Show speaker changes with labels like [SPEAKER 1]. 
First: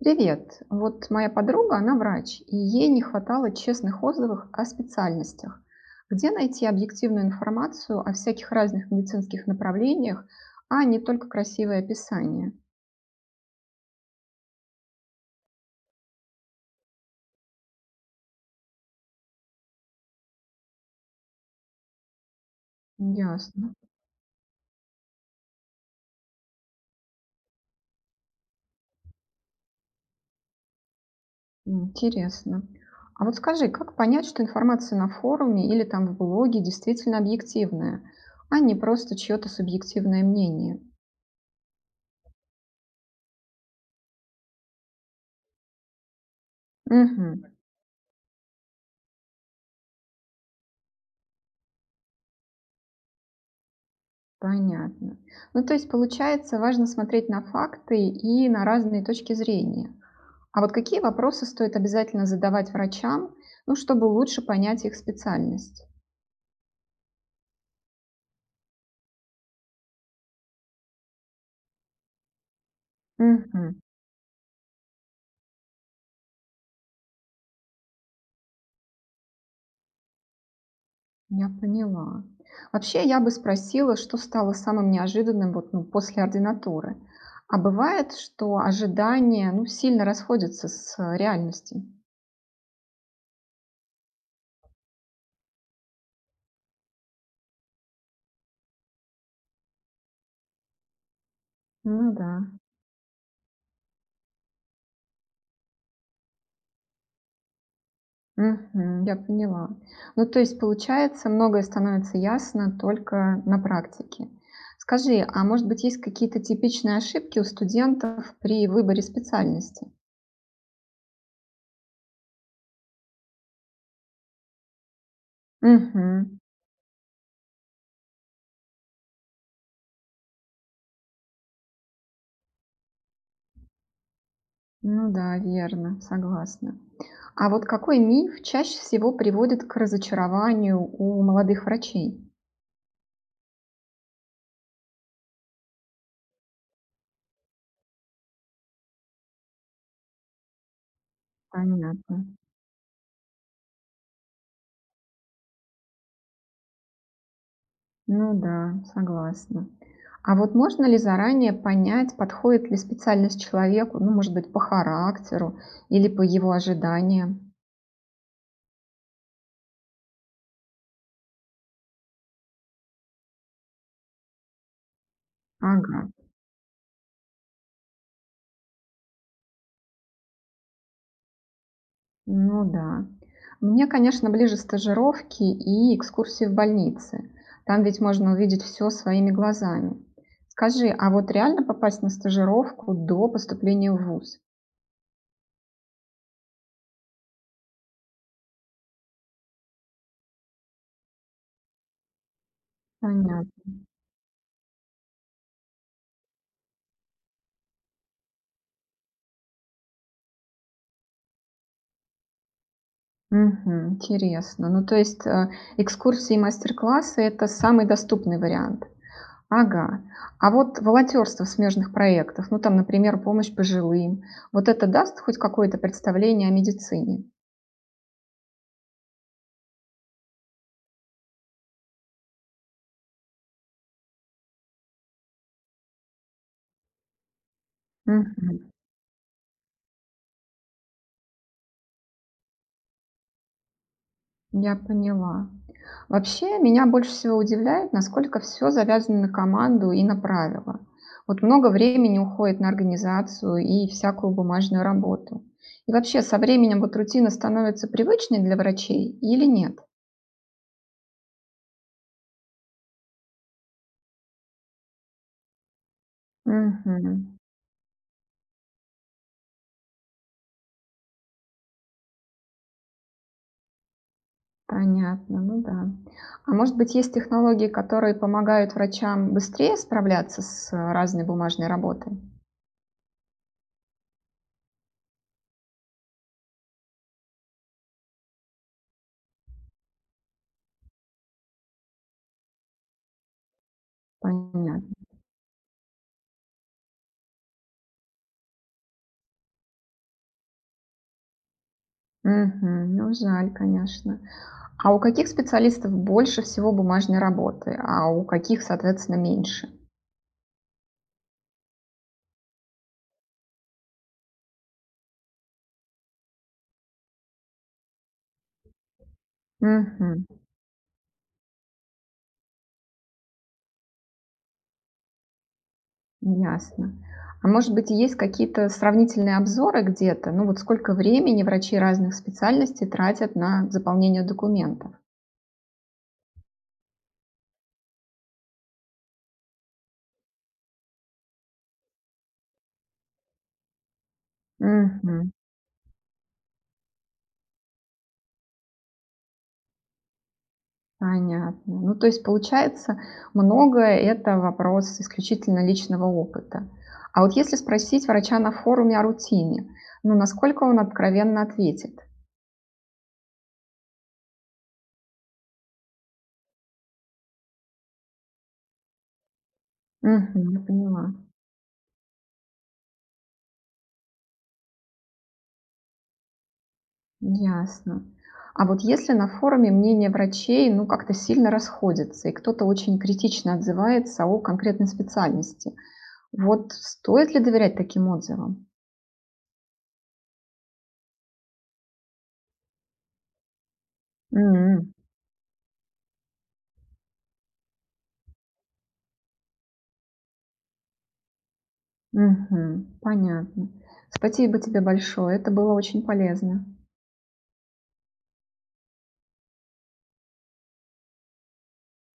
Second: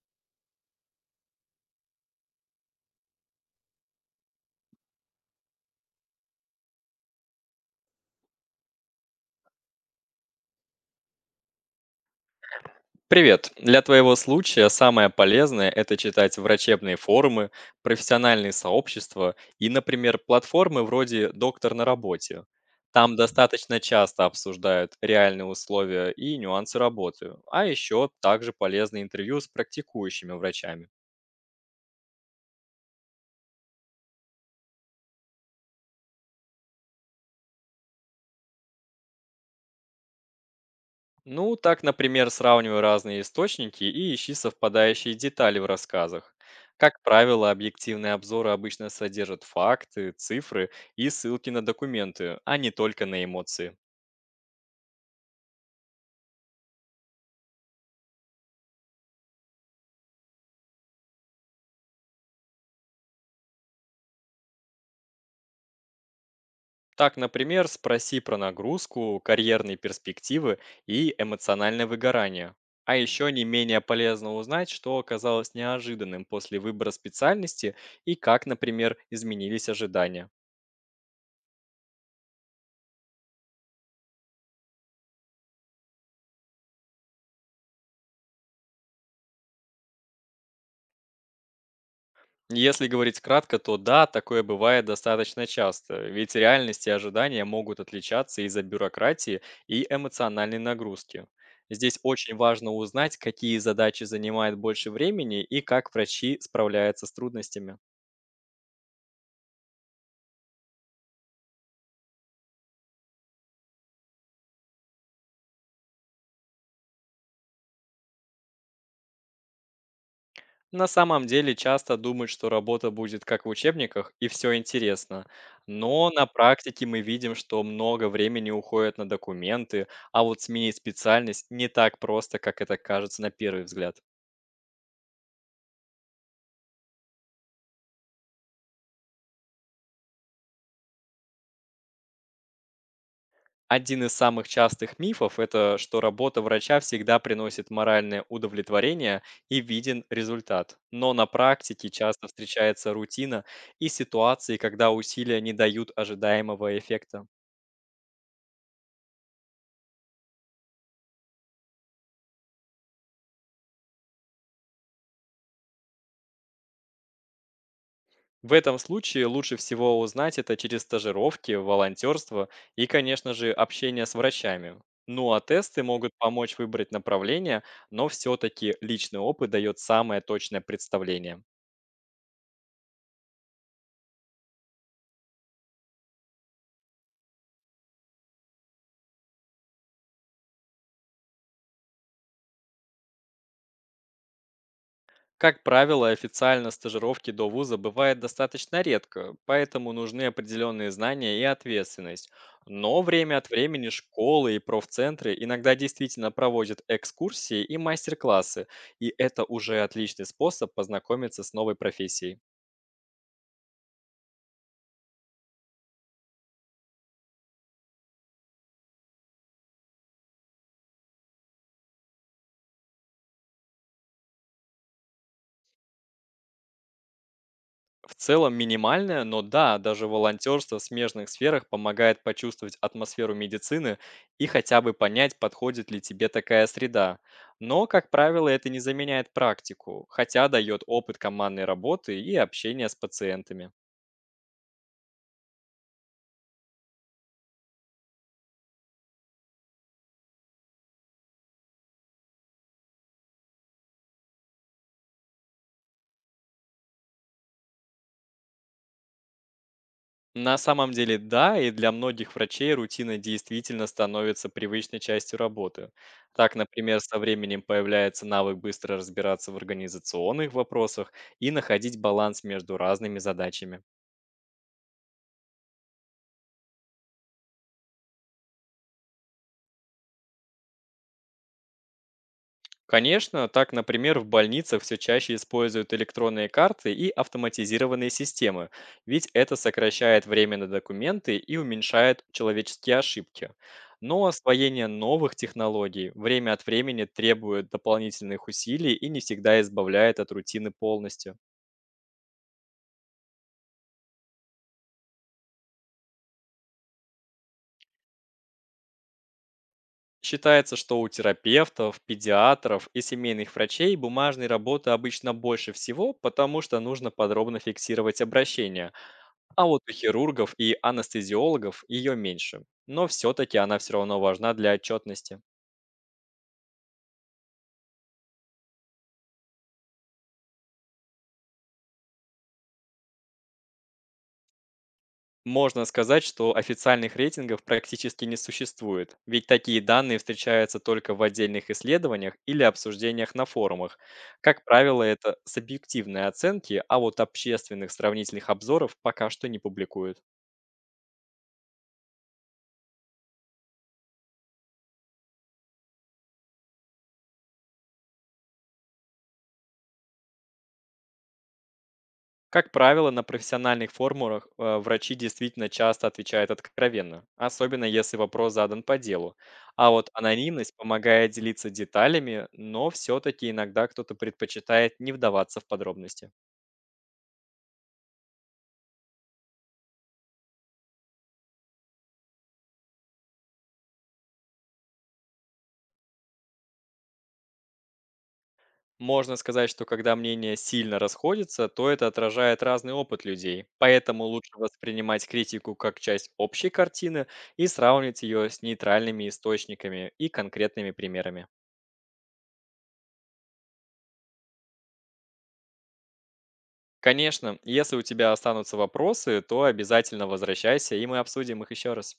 [SPEAKER 1] Привет. Вот моя подруга, она врач, и ей не хватало честных отзывов о специальностях. Где найти объективную информацию о всяких разных медицинских направлениях, а не только красивые описания?
[SPEAKER 2] Привет! Для твоего случая самое полезное– это читать врачебные форумы, профессиональные сообщества и, например, платформы вроде «Доктор на работе». Там
[SPEAKER 1] Ясно.
[SPEAKER 2] достаточно часто обсуждают реальные условия и нюансы работы, а еще также полезны интервью с практикующими врачами.
[SPEAKER 1] Интересно. А вот скажи, как понять, что информация на форуме или там в блоге действительно объективная, а не просто чье-то субъективное мнение?
[SPEAKER 2] Ну, так, например, сравнивай разные источники и ищи совпадающие детали в рассказах. Как
[SPEAKER 1] Угу,
[SPEAKER 2] правило, объективные обзоры обычно содержат факты, цифры и ссылки на документы, а не только на эмоции.
[SPEAKER 1] понятно. Ну, то есть, получается, важно смотреть на факты и на разные точки зрения. А вот какие вопросы стоит обязательно задавать врачам, ну, чтобы лучше понять их специальность?
[SPEAKER 2] Так, например, спроси про нагрузку, карьерные перспективы и эмоциональное выгорание. А еще не менее
[SPEAKER 1] Мгм.
[SPEAKER 2] полезно узнать, что оказалось неожиданным после выбора специальности и как, например, изменились ожидания.
[SPEAKER 1] Я поняла. Вообще, я бы спросила, что стало самым неожиданным вот, ну, после ординатуры. А бывает, что ожидания ну, сильно расходятся с реальностью?
[SPEAKER 2] Если говорить кратко, то да, такое бывает достаточно часто, ведь реальность и ожидания могут отличаться из-за бюрократии и эмоциональной нагрузки. Здесь
[SPEAKER 1] Ну да.
[SPEAKER 2] очень важно узнать, какие задачи занимают больше времени и как врачи справляются с трудностями.
[SPEAKER 1] Мгм. Я поняла. Ну, то есть, получается, многое становится ясно только на практике. Скажи, а может быть, есть какие-то типичные ошибки у студентов при выборе специальности?
[SPEAKER 2] На самом деле часто думают, что работа будет как в учебниках и все интересно, но на
[SPEAKER 1] Мгм.
[SPEAKER 2] практике мы видим, что много времени уходит на документы, а вот сменить специальность не так просто, как это кажется на первый взгляд.
[SPEAKER 1] Ну да, верно, согласна. А вот какой миф чаще всего приводит к разочарованию у молодых врачей?
[SPEAKER 2] Один из самых частых мифов– это что работа врача всегда приносит моральное удовлетворение и виден результат. Но на практике
[SPEAKER 1] Понятно.
[SPEAKER 2] часто встречается рутина и ситуации, когда усилия не дают ожидаемого эффекта.
[SPEAKER 1] Ну да, согласна. А вот можно ли заранее понять, подходит ли специальность человеку, ну, может быть, по характеру или по его ожиданиям?
[SPEAKER 2] В этом случае лучше всего узнать это через стажировки, волонтерство и, конечно же, общение с врачами. Ну а тесты
[SPEAKER 1] Ага.
[SPEAKER 2] могут помочь выбрать направление, но все-таки личный опыт дает самое точное представление.
[SPEAKER 1] Ну да. Мне, конечно, ближе стажировки и экскурсии в больнице. Там ведь можно увидеть все своими глазами. Скажи, а вот реально попасть на стажировку до поступления в ВУЗ?
[SPEAKER 2] Как правило, официально стажировки до вуза бывает достаточно редко, поэтому нужны определенные знания и ответственность. Но время от
[SPEAKER 1] Понятно.
[SPEAKER 2] времени школы и профцентры иногда действительно проводят экскурсии и мастер-классы, и это уже отличный способ познакомиться с новой профессией.
[SPEAKER 1] Мгм. Интересно. Ну, то есть экскурсии и мастер-классы– это самый доступный вариант. Ага. А вот волонтерство в смежных проектах, ну, там, например, помощь пожилым, вот это даст хоть какое-то представление о медицине?
[SPEAKER 2] В целом минимальная, но да, даже волонтерство в смежных сферах помогает почувствовать атмосферу медицины и хотя бы понять, подходит ли тебе такая среда. Но, как правило, это
[SPEAKER 1] Мгм.
[SPEAKER 2] не заменяет практику, хотя дает опыт командной работы и общения с пациентами.
[SPEAKER 1] Я поняла. Вообще, меня больше всего удивляет, насколько все завязано на команду и на правила. Вот много времени уходит на организацию и всякую бумажную работу. И вообще, со временем вот рутина становится привычной для врачей или нет?
[SPEAKER 2] На самом деле, да, и для многих врачей рутина действительно становится привычной частью работы. Так, например,
[SPEAKER 1] Мгм.
[SPEAKER 2] со временем появляется навык быстро разбираться в организационных вопросах и находить баланс между разными задачами.
[SPEAKER 1] Понятно, ну да. А может быть, есть технологии, которые помогают врачам быстрее справляться с разной бумажной работой?
[SPEAKER 2] Конечно, так, например, в больницах все чаще используют электронные карты и автоматизированные системы, ведь это сокращает время на документы и уменьшает человеческие ошибки. Но освоение
[SPEAKER 1] Понятно.
[SPEAKER 2] новых технологий время от времени требует дополнительных усилий и не всегда избавляет от рутины полностью.
[SPEAKER 1] Мгм. Ну, жаль, конечно. А у каких специалистов больше всего бумажной работы, а у каких, соответственно, меньше?
[SPEAKER 2] Считается, что у терапевтов, педиатров и семейных врачей бумажной работы обычно больше всего, потому что нужно подробно фиксировать обращения. А вот у
[SPEAKER 1] Мгм.
[SPEAKER 2] хирургов и анестезиологов ее меньше, но все-таки она все равно важна для отчетности.
[SPEAKER 1] Ясно. А может быть, и есть какие-то сравнительные обзоры где-то? Ну вот сколько времени врачи разных специальностей тратят на заполнение документов?
[SPEAKER 2] Можно сказать, что официальных рейтингов практически не существует, ведь такие данные встречаются только в отдельных исследованиях или обсуждениях на форумах. Как правило,
[SPEAKER 1] Мгм.
[SPEAKER 2] это субъективные оценки, а вот общественных сравнительных обзоров пока что не публикуют.
[SPEAKER 1] Понятно. Ну, то есть, получается, многое это вопрос исключительно личного опыта. А вот если спросить врача на форуме о рутине, ну, насколько он откровенно ответит?
[SPEAKER 2] Как правило, на профессиональных форумах врачи действительно часто отвечают откровенно, особенно если вопрос задан по делу. А вот
[SPEAKER 1] Мгм. Я
[SPEAKER 2] анонимность
[SPEAKER 1] поняла.
[SPEAKER 2] помогает делиться деталями, но все-таки иногда кто-то предпочитает не вдаваться в подробности.
[SPEAKER 1] Ясно. А вот если на форуме мнения врачей, ну, как-то сильно расходятся, и кто-то очень критично отзывается о конкретной специальности, вот стоит ли доверять таким отзывам?
[SPEAKER 2] Можно сказать, что когда мнения сильно расходятся, то это отражает разный опыт людей. Поэтому лучше
[SPEAKER 1] М,
[SPEAKER 2] воспринимать критику как часть общей картины и сравнивать ее с нейтральными источниками и конкретными примерами.
[SPEAKER 1] мгм. Понятно. Спасибо тебе большое. Это было очень полезно.
[SPEAKER 2] Конечно, если у тебя останутся вопросы, то обязательно возвращайся, и мы обсудим их еще раз.